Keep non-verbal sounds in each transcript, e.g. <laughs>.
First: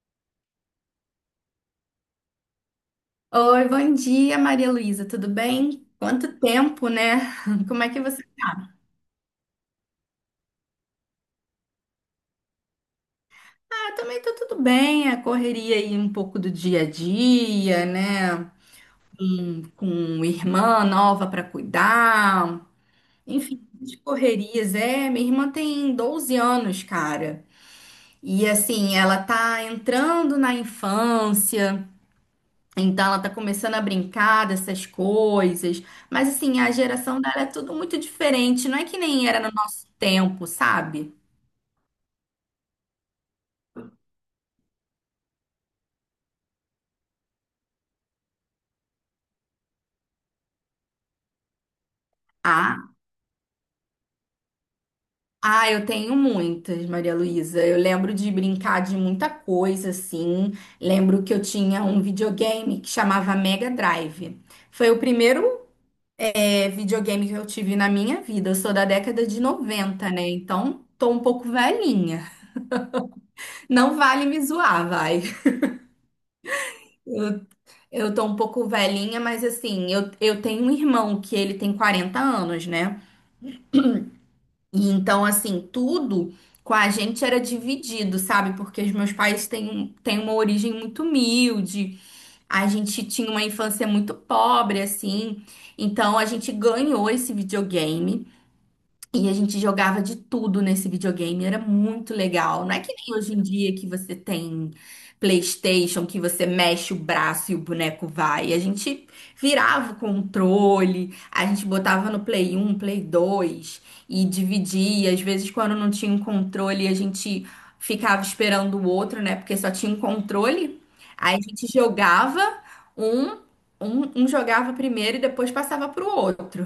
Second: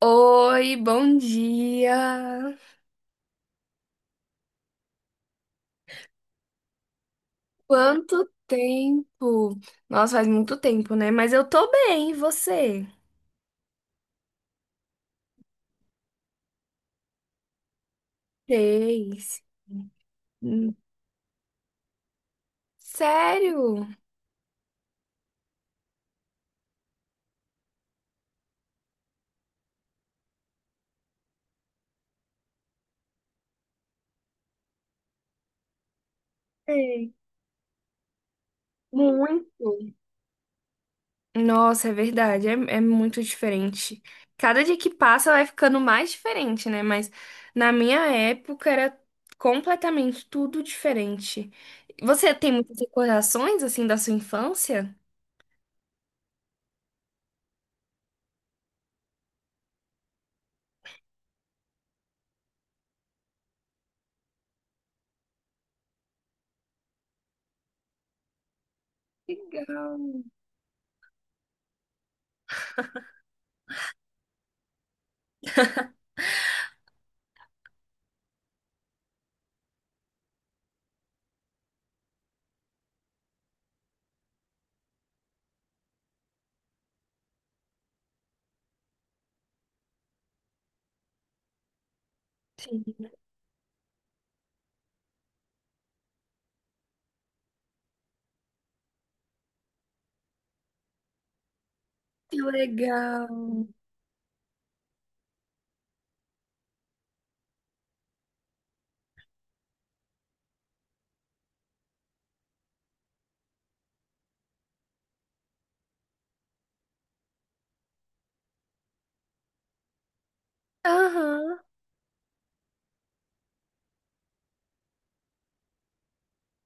Oi, bom dia. Oi, bom dia, Maria Luísa, tudo bem? Quanto tempo, né? <laughs> Como é que você Quanto tá? tempo? Nossa, faz muito tempo, né? Mas eu tô bem, e você? Ah, também tá tudo bem, a correria aí um pouco do dia a dia, né? Fez. Com Hum. irmã nova para cuidar, enfim, Sério? de correrias. É, minha irmã tem 12 anos, cara, e assim, ela tá entrando na infância. Então ela tá começando a brincar dessas coisas, mas assim, a Sei. geração dela é tudo muito diferente, não é que nem era no Muito. nosso tempo, sabe? Nossa, é verdade, é muito diferente. Cada dia que passa vai ficando mais diferente, né? Mas na minha época era completamente tudo diferente. Você tem muitas Ah, recordações, assim, da sua infância? ah, eu tenho muitas, Maria Luísa. Eu lembro de brincar de muita coisa, assim. Lembro que eu tinha um videogame que chamava Mega Drive. Foi o primeiro, videogame que eu tive na minha vida. Eu sou da década de Legal, 90, né? Então, tô um pouco velhinha. Não vale me zoar, vai. <laughs> Eu tô um pouco velhinha, mas assim, eu tenho um irmão que ele tem 40 anos, né? E então, assim, tudo com a gente era dividido, sabe? Porque os meus pais têm uma origem muito humilde, a gente tinha uma infância muito pobre, assim. Então, a gente ganhou esse videogame. E a gente jogava de tudo nesse videogame, era muito que legal. Não é que nem legal. hoje em dia que você tem PlayStation, que você mexe o braço e o boneco vai. A gente virava o controle, a gente botava no Play um Play 2 e dividia. Às vezes, quando não tinha um controle, a gente ficava esperando o outro, né? Porque só tinha um controle. Aí a Aham. gente jogava um, um jogava primeiro e depois passava pro outro.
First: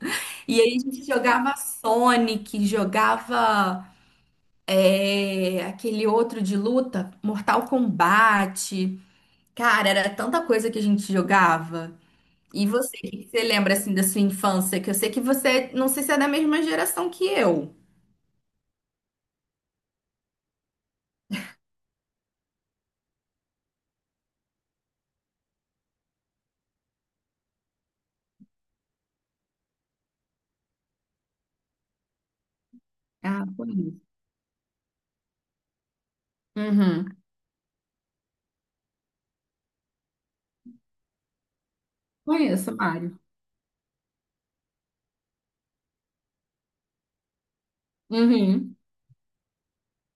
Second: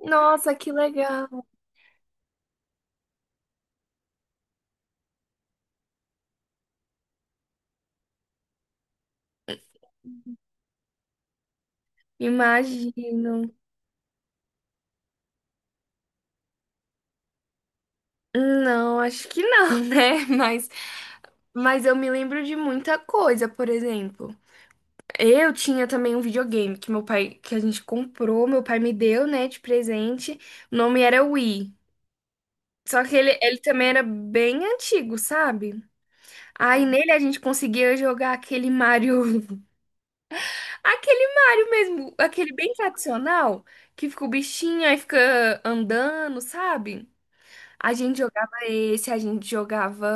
Nossa, E que aí a gente legal. jogava Sonic, jogava aquele outro de luta, Mortal Kombat. Cara, era tanta coisa que a gente jogava. E você, o que que você Imagino. lembra assim da sua infância? Que eu sei que você, não sei se é da mesma geração que eu. Não, acho que não, <laughs> né? Mas eu me lembro de muita coisa, por exemplo. Eu tinha também um videogame que meu pai, que a gente comprou, meu pai me deu, né, de presente. O nome era Wii. Só que ele, Ah, ele também conheço. era bem antigo, sabe? Aí nele Uhum. a gente conseguia jogar aquele Mario, <laughs> aquele Mario mesmo, aquele bem Conheço, Mário. tradicional, que fica o bichinho aí fica andando, sabe? A gente jogava Uhum. esse, a gente jogava.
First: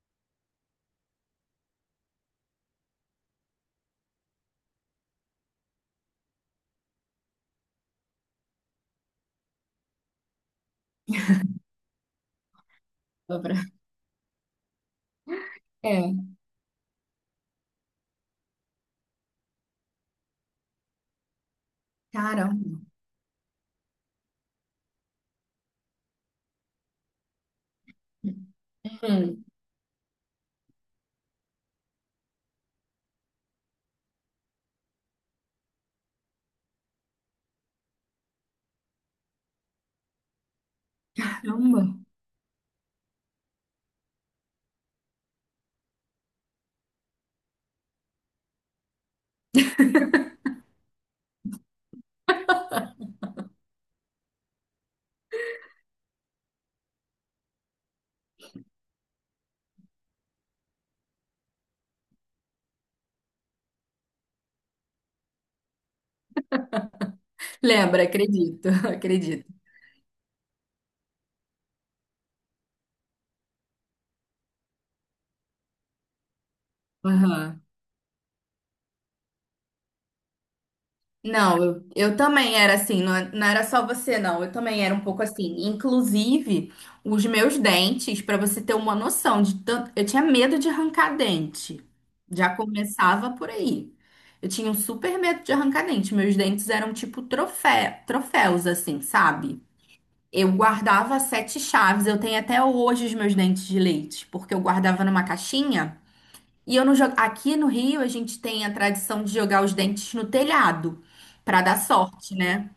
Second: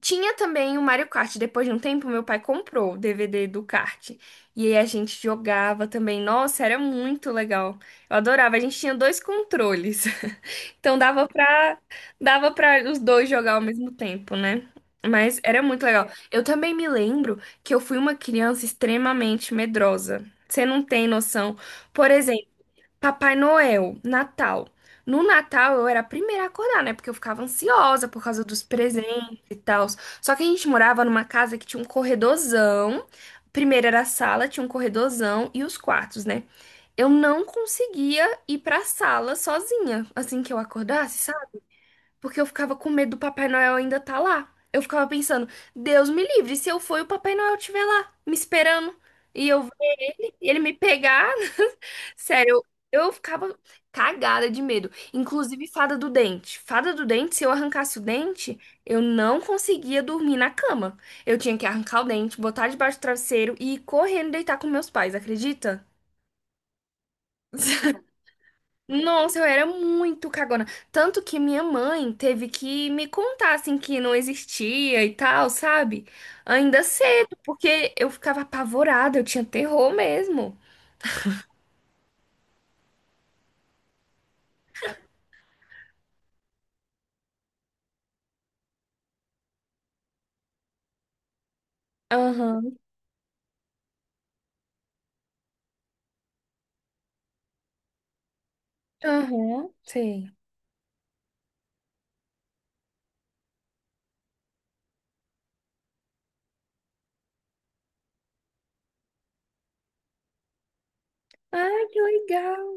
Tinha também o Mario Kart. Depois de um tempo, meu pai comprou o DVD do kart. E aí a gente jogava também. Nossa, era muito legal. Eu adorava. A gente tinha dois controles. <laughs> Então dava pra os dois jogar Dobra. ao mesmo tempo, né? Mas era muito legal. É. Eu também me lembro que eu fui uma criança extremamente medrosa. Você não tem noção. Por exemplo, Caramba. Papai Noel, Natal. No Natal eu era a primeira a acordar, né? Porque eu ficava ansiosa por causa dos presentes Uhum. e tal. Só que a gente morava numa casa que tinha um corredorzão. Primeiro era a sala, tinha um corredorzão e os quartos, né? Eu não conseguia ir pra sala sozinha assim que eu acordasse, sabe? Caramba. Porque eu ficava com medo do Papai Noel ainda tá lá. Eu ficava pensando, Deus me livre, se eu for e o Papai Noel estiver lá, me esperando. E eu ver ele me pegar. Sério, eu ficava cagada de medo. Inclusive, fada do dente. Fada do dente, se eu arrancasse o dente, eu não conseguia dormir na cama. Eu tinha que arrancar o dente, botar debaixo do travesseiro e ir correndo deitar com meus pais, acredita? <laughs> Lembra, acredito, <laughs> Nossa, eu acredito. era muito cagona. Tanto que minha mãe teve que me contar, assim, que não existia e tal, sabe? Ainda cedo, Aham. porque eu ficava apavorada, eu tinha terror mesmo. Não, eu também era assim, não, não era só você, não. Eu também era um pouco assim. Inclusive, os meus dentes, para você ter uma noção de tanto. Eu tinha medo de arrancar dente. Já Aham, começava por aí. Eu tinha um super medo de arrancar dente. Meus dentes eram tipo troféus, assim, sabe? aham, sei. Eu guardava sete chaves. Eu tenho até hoje os meus dentes de leite, porque eu guardava numa caixinha. E eu não jogo. Aqui no Rio, a gente tem a tradição de jogar os dentes no telhado, pra dar Ai, que sorte, legal! né?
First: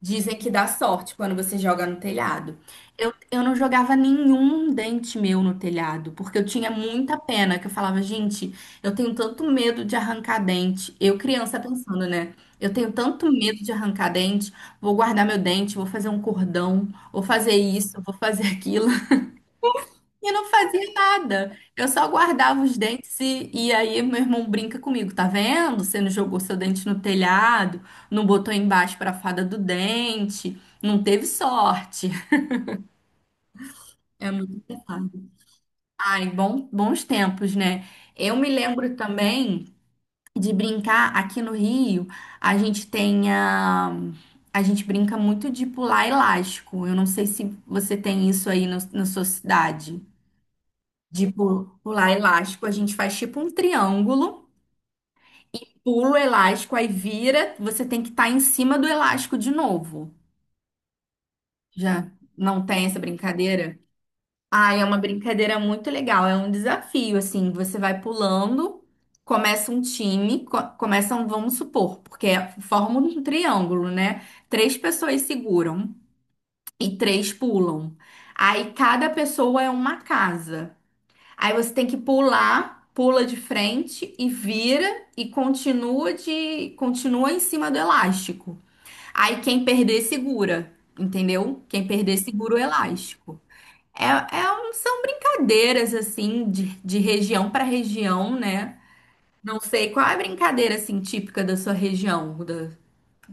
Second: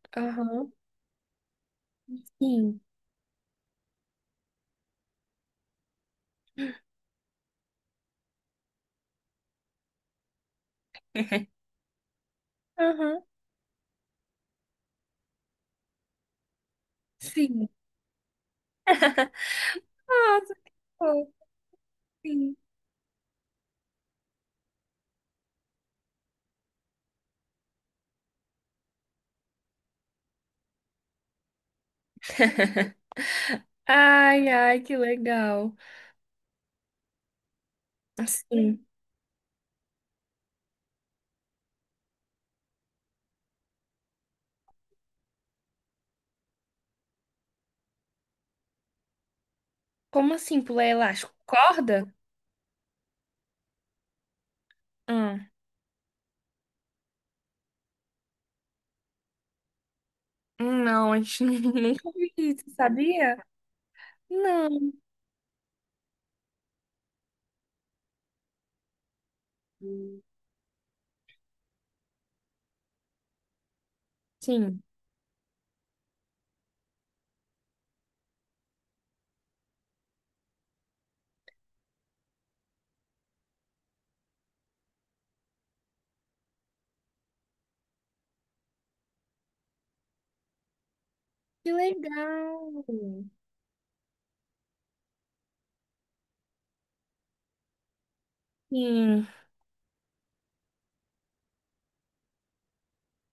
Dizem que dá Aham, sorte quando você joga no telhado. sim. Eu não jogava nenhum dente meu no telhado, porque eu tinha muita pena, que eu falava, gente, eu tenho tanto medo de arrancar dente. Eu, criança, <laughs> pensando, né? Eu tenho Aham, tanto medo de arrancar dente, vou guardar meu dente, vou fazer um cordão, vou fazer sim. isso, vou fazer <laughs> aquilo. E não Nossa, que fazia fofo, nada. Eu só sim. guardava os dentes e aí meu irmão brinca comigo, tá vendo? Você não jogou seu dente no telhado, não botou embaixo pra fada do dente, não teve sorte. É Ai, muito ai, que engraçado. legal. Ai, bom, bons tempos, né? Eu me Assim, lembro também de brincar aqui no Rio, a gente tem a, a gente brinca muito de pular elástico. Eu não sei se você tem isso aí na sua cidade. como assim pular elástico? de pu- Corda? pular elástico, a gente faz tipo um triângulo, hum pula o elástico, aí vira, você tem que estar em cima do elástico de novo. não, a gente <laughs> nunca Já viu não isso, tem essa sabia? brincadeira? Ah, é Não, uma brincadeira muito legal, é um desafio, assim, você vai pulando, começa um time, co começam, vamos supor, porque forma um triângulo, né? Três sim. pessoas seguram e três pulam. Aí cada pessoa é uma casa. Aí você tem que pular, pula de frente e vira e continua em cima do elástico. Aí quem perder segura, entendeu? Que Quem perder segura o legal. elástico. É, são brincadeiras assim de região para região, né? Sim. Não sei qual é a brincadeira assim típica da sua região, da.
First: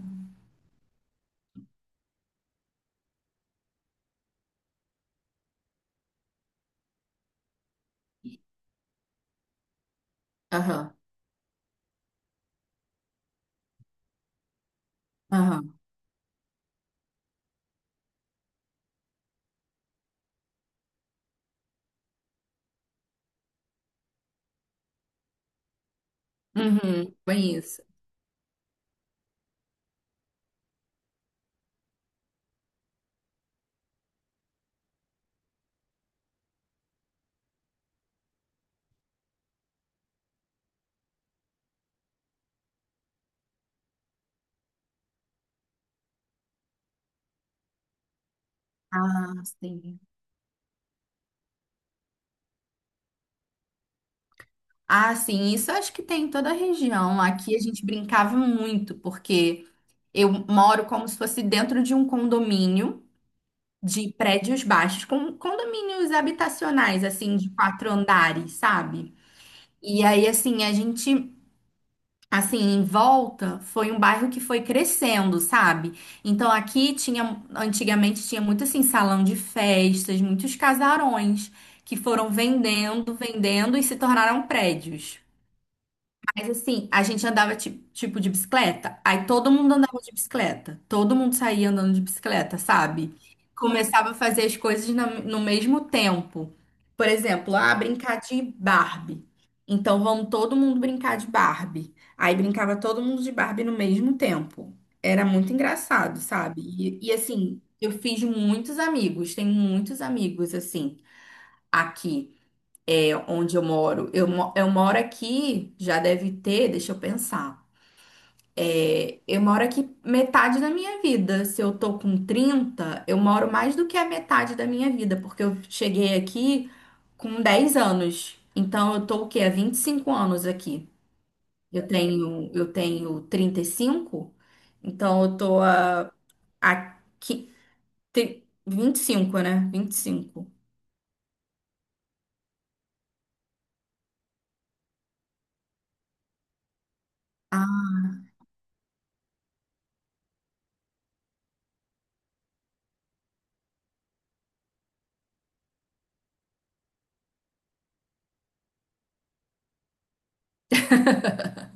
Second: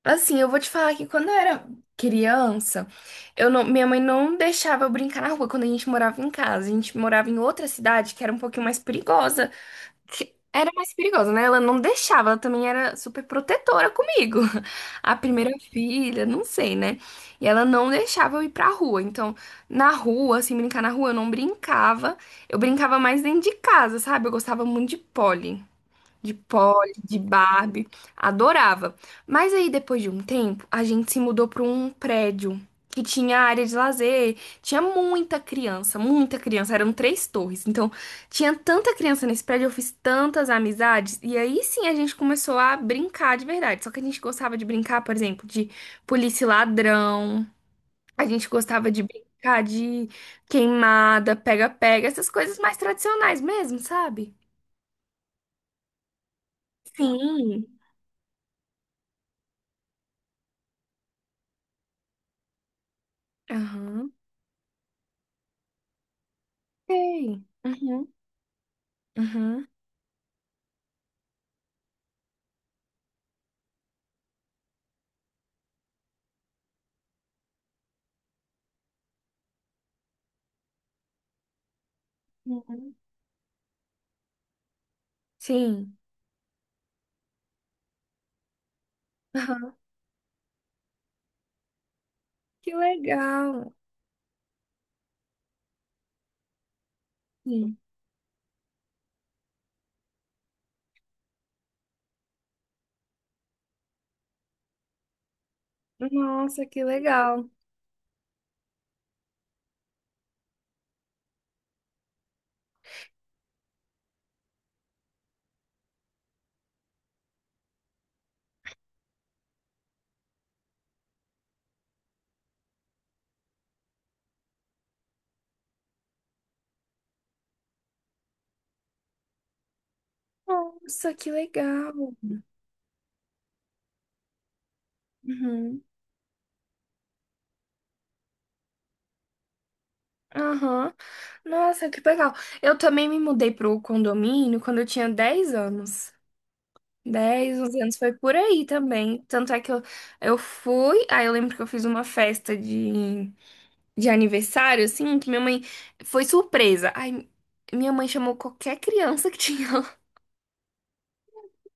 Assim, eu vou te falar que quando eu era criança, eu não, minha mãe não deixava eu brincar na rua quando a gente morava em casa. A gente morava em outra cidade que era um pouquinho mais perigosa. Que era mais Aham. perigosa, né? Ela não deixava, ela também era super protetora comigo. <laughs> A primeira Aham. filha, não sei, né? E ela não deixava eu ir pra rua. Então, na rua, assim, brincar na rua, eu não brincava. Eu brincava mais dentro de casa, sabe? Eu gostava muito de Polly, Uhum, de bem isso. Barbie, adorava. Mas aí depois de um tempo, a gente se mudou para um prédio que tinha área de lazer, tinha muita criança, eram três torres. Então, tinha tanta criança nesse prédio, eu fiz tantas amizades e aí sim a gente começou a brincar de verdade. Só que a gente gostava de brincar, por exemplo, de polícia e ladrão. A gente gostava de Ah, brincar sim. de queimada, pega-pega, essas coisas mais tradicionais mesmo, sabe? Ah, sim, isso eu acho que tem em toda a região. Aqui a Sim. gente brincava muito, porque eu moro como se fosse dentro de um condomínio de Aham. prédios baixos, com condomínios habitacionais, assim, Sei. de quatro Uhum. andares, sabe? Uhum. E aí, assim, a gente, assim, em volta foi um bairro que foi crescendo, sabe? Então aqui tinha, antigamente tinha muito, assim, salão de festas, muitos casarões que foram Uhum. vendendo, vendendo e se tornaram prédios. Sim. Mas assim, a gente andava tipo de bicicleta, aí todo Aham. mundo andava de bicicleta, todo mundo saía andando de bicicleta, Que sabe? legal. Começava a fazer as coisas no mesmo tempo. Por exemplo, Sim. brincar de Barbie. Então vamos todo mundo brincar de Barbie. Aí brincava todo mundo de Barbie no mesmo tempo. Era muito engraçado, sabe? Nossa, que E legal. assim, eu fiz muitos amigos, tenho muitos amigos assim aqui. É onde eu moro. Eu moro aqui, já deve ter, deixa eu pensar. É, eu moro aqui metade da minha vida. Se eu tô com 30 eu moro mais do que a metade da minha vida, porque eu cheguei aqui com 10 anos. Então eu tô o quê? Há 25 anos aqui. Nossa, que Eu legal. tenho, eu tenho 35, então eu tô Uhum. a há qui- tri- 25, né? 25. Aham. Nossa, que legal. Eu também me mudei pro condomínio quando eu tinha 10 anos. 10 11 anos foi por aí também. Tanto é que eu fui, aí eu lembro que eu fiz uma festa de aniversário, assim, que minha mãe foi surpresa. Aí minha mãe chamou qualquer criança que tinha,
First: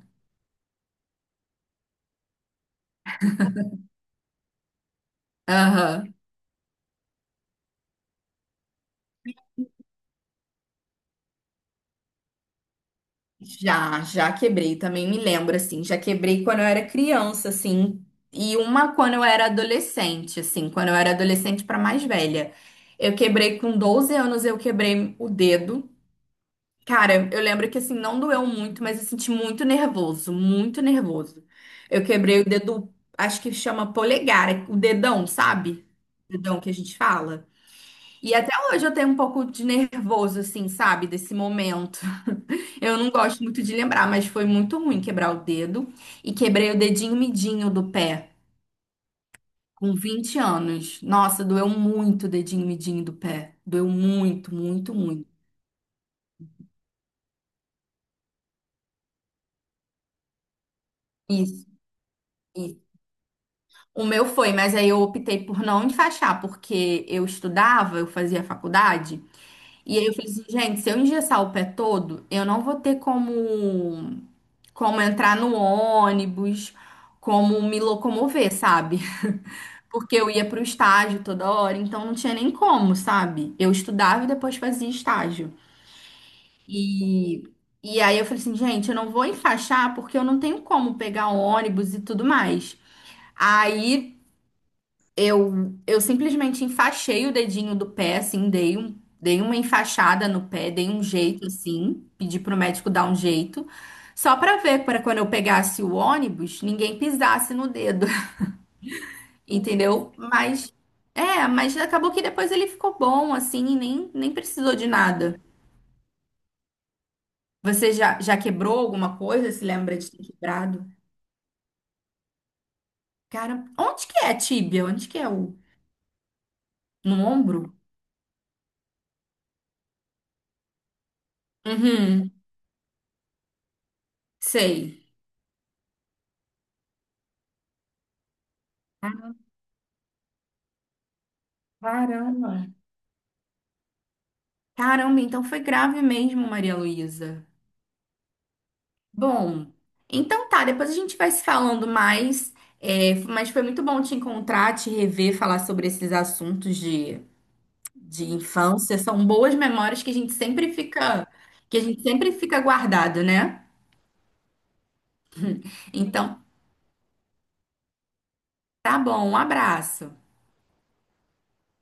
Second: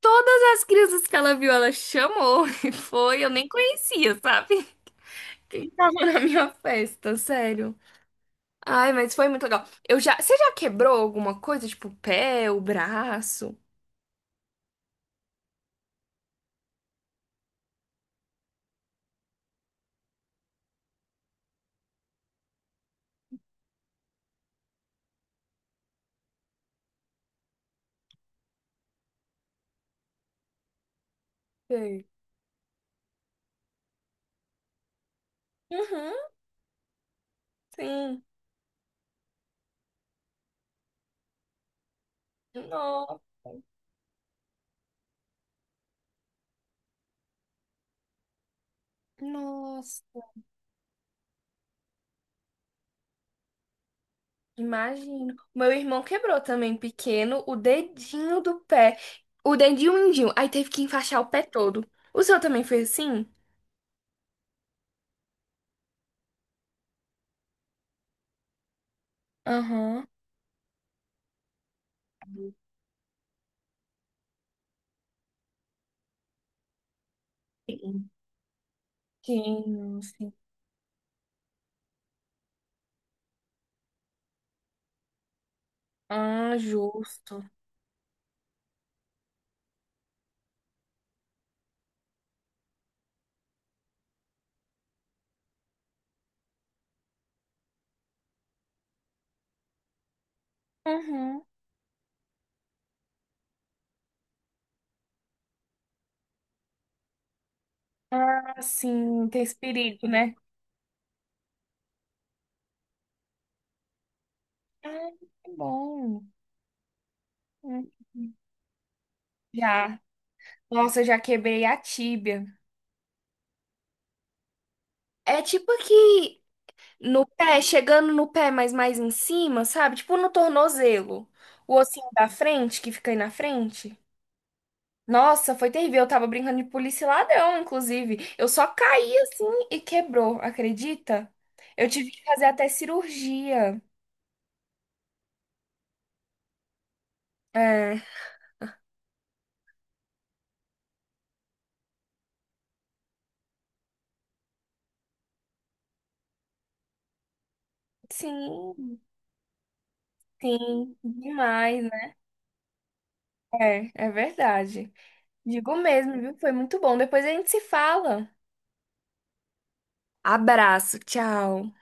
todas as crianças que ela viu, ela chamou <laughs> e foi. Eu nem conhecia, sabe? Quem tava Aham. na minha festa, sério. Ai, mas foi muito legal. Você já quebrou alguma coisa, tipo o pé, o braço? Já quebrei, também me lembro, assim, já quebrei quando eu era criança, assim, e uma quando eu era adolescente, assim, quando eu era adolescente para mais velha. Eu quebrei com 12 anos, eu quebrei o dedo. Cara, eu lembro que, assim, não doeu muito, mas eu senti muito nervoso, muito nervoso. Eu Sei. quebrei o dedo, acho que chama polegar, o dedão, sabe? Uhum, Dedão que a gente fala. sim. E até hoje eu tenho um pouco de nervoso, assim, sabe, desse momento. Eu não No- gosto muito de lembrar, mas foi muito ruim quebrar o dedo. E quebrei o dedinho midinho do pé, com Nossa, 20 anos. Nossa, doeu muito o dedinho midinho do pé. Doeu muito, muito, muito. imagino. O meu irmão quebrou também, pequeno, o dedinho do pé. O dedinho mindinho. Aí teve que enfaixar o pé Isso, todo. O seu também foi isso. assim? O meu foi, mas aí eu optei por não enfaixar, porque eu estudava, eu fazia faculdade. E Aham. aí eu falei assim, gente, se eu engessar o pé todo, eu não vou ter como, como entrar no ônibus, como me Sim, locomover, sabe? sim, Porque eu sim. ia para o estágio toda hora, então não tinha nem como, sabe? Eu estudava e depois fazia estágio. Ah, justo. E, e aí eu falei assim, gente, eu não vou enfaixar porque eu não tenho como pegar ônibus e tudo mais. Aí eu simplesmente enfaixei o dedinho do pé, assim, dei uma enfaixada no pé, dei um Uhum. jeito, assim, pedi pro médico dar um jeito, só pra ver, para quando eu pegasse o ônibus, ninguém pisasse no dedo. Ah, sim, tem esse perigo, Entendeu? né? Mas acabou que depois ele ficou bom assim e nem precisou de Ah, nada. que bom. Uhum. Você já quebrou alguma coisa? Se lembra Já. de ter quebrado? Nossa, eu já quebrei a tíbia. Cara, onde que é a tíbia? Onde que é É o tipo aqui no no pé, ombro? chegando no pé, mas mais em cima, sabe? Tipo no tornozelo. O ossinho da Uhum, frente, que fica aí na frente. sei. Nossa, foi terrível. Eu tava brincando de polícia e ladrão, inclusive. Eu só caí assim e quebrou, acredita? Eu tive que fazer Caramba. até cirurgia. Caramba, então foi grave mesmo, Maria Luísa. É. Bom, então tá, depois a gente vai se falando mais. É, mas foi muito bom te encontrar, te rever, falar sobre esses assuntos de Sim, infância são boas memórias que a gente sempre sim, fica, que a demais. gente sempre fica guardado, né? É. É verdade. Digo mesmo, viu? Então, Foi muito bom. Depois a gente se fala. tá bom, um abraço. Abraço, tchau.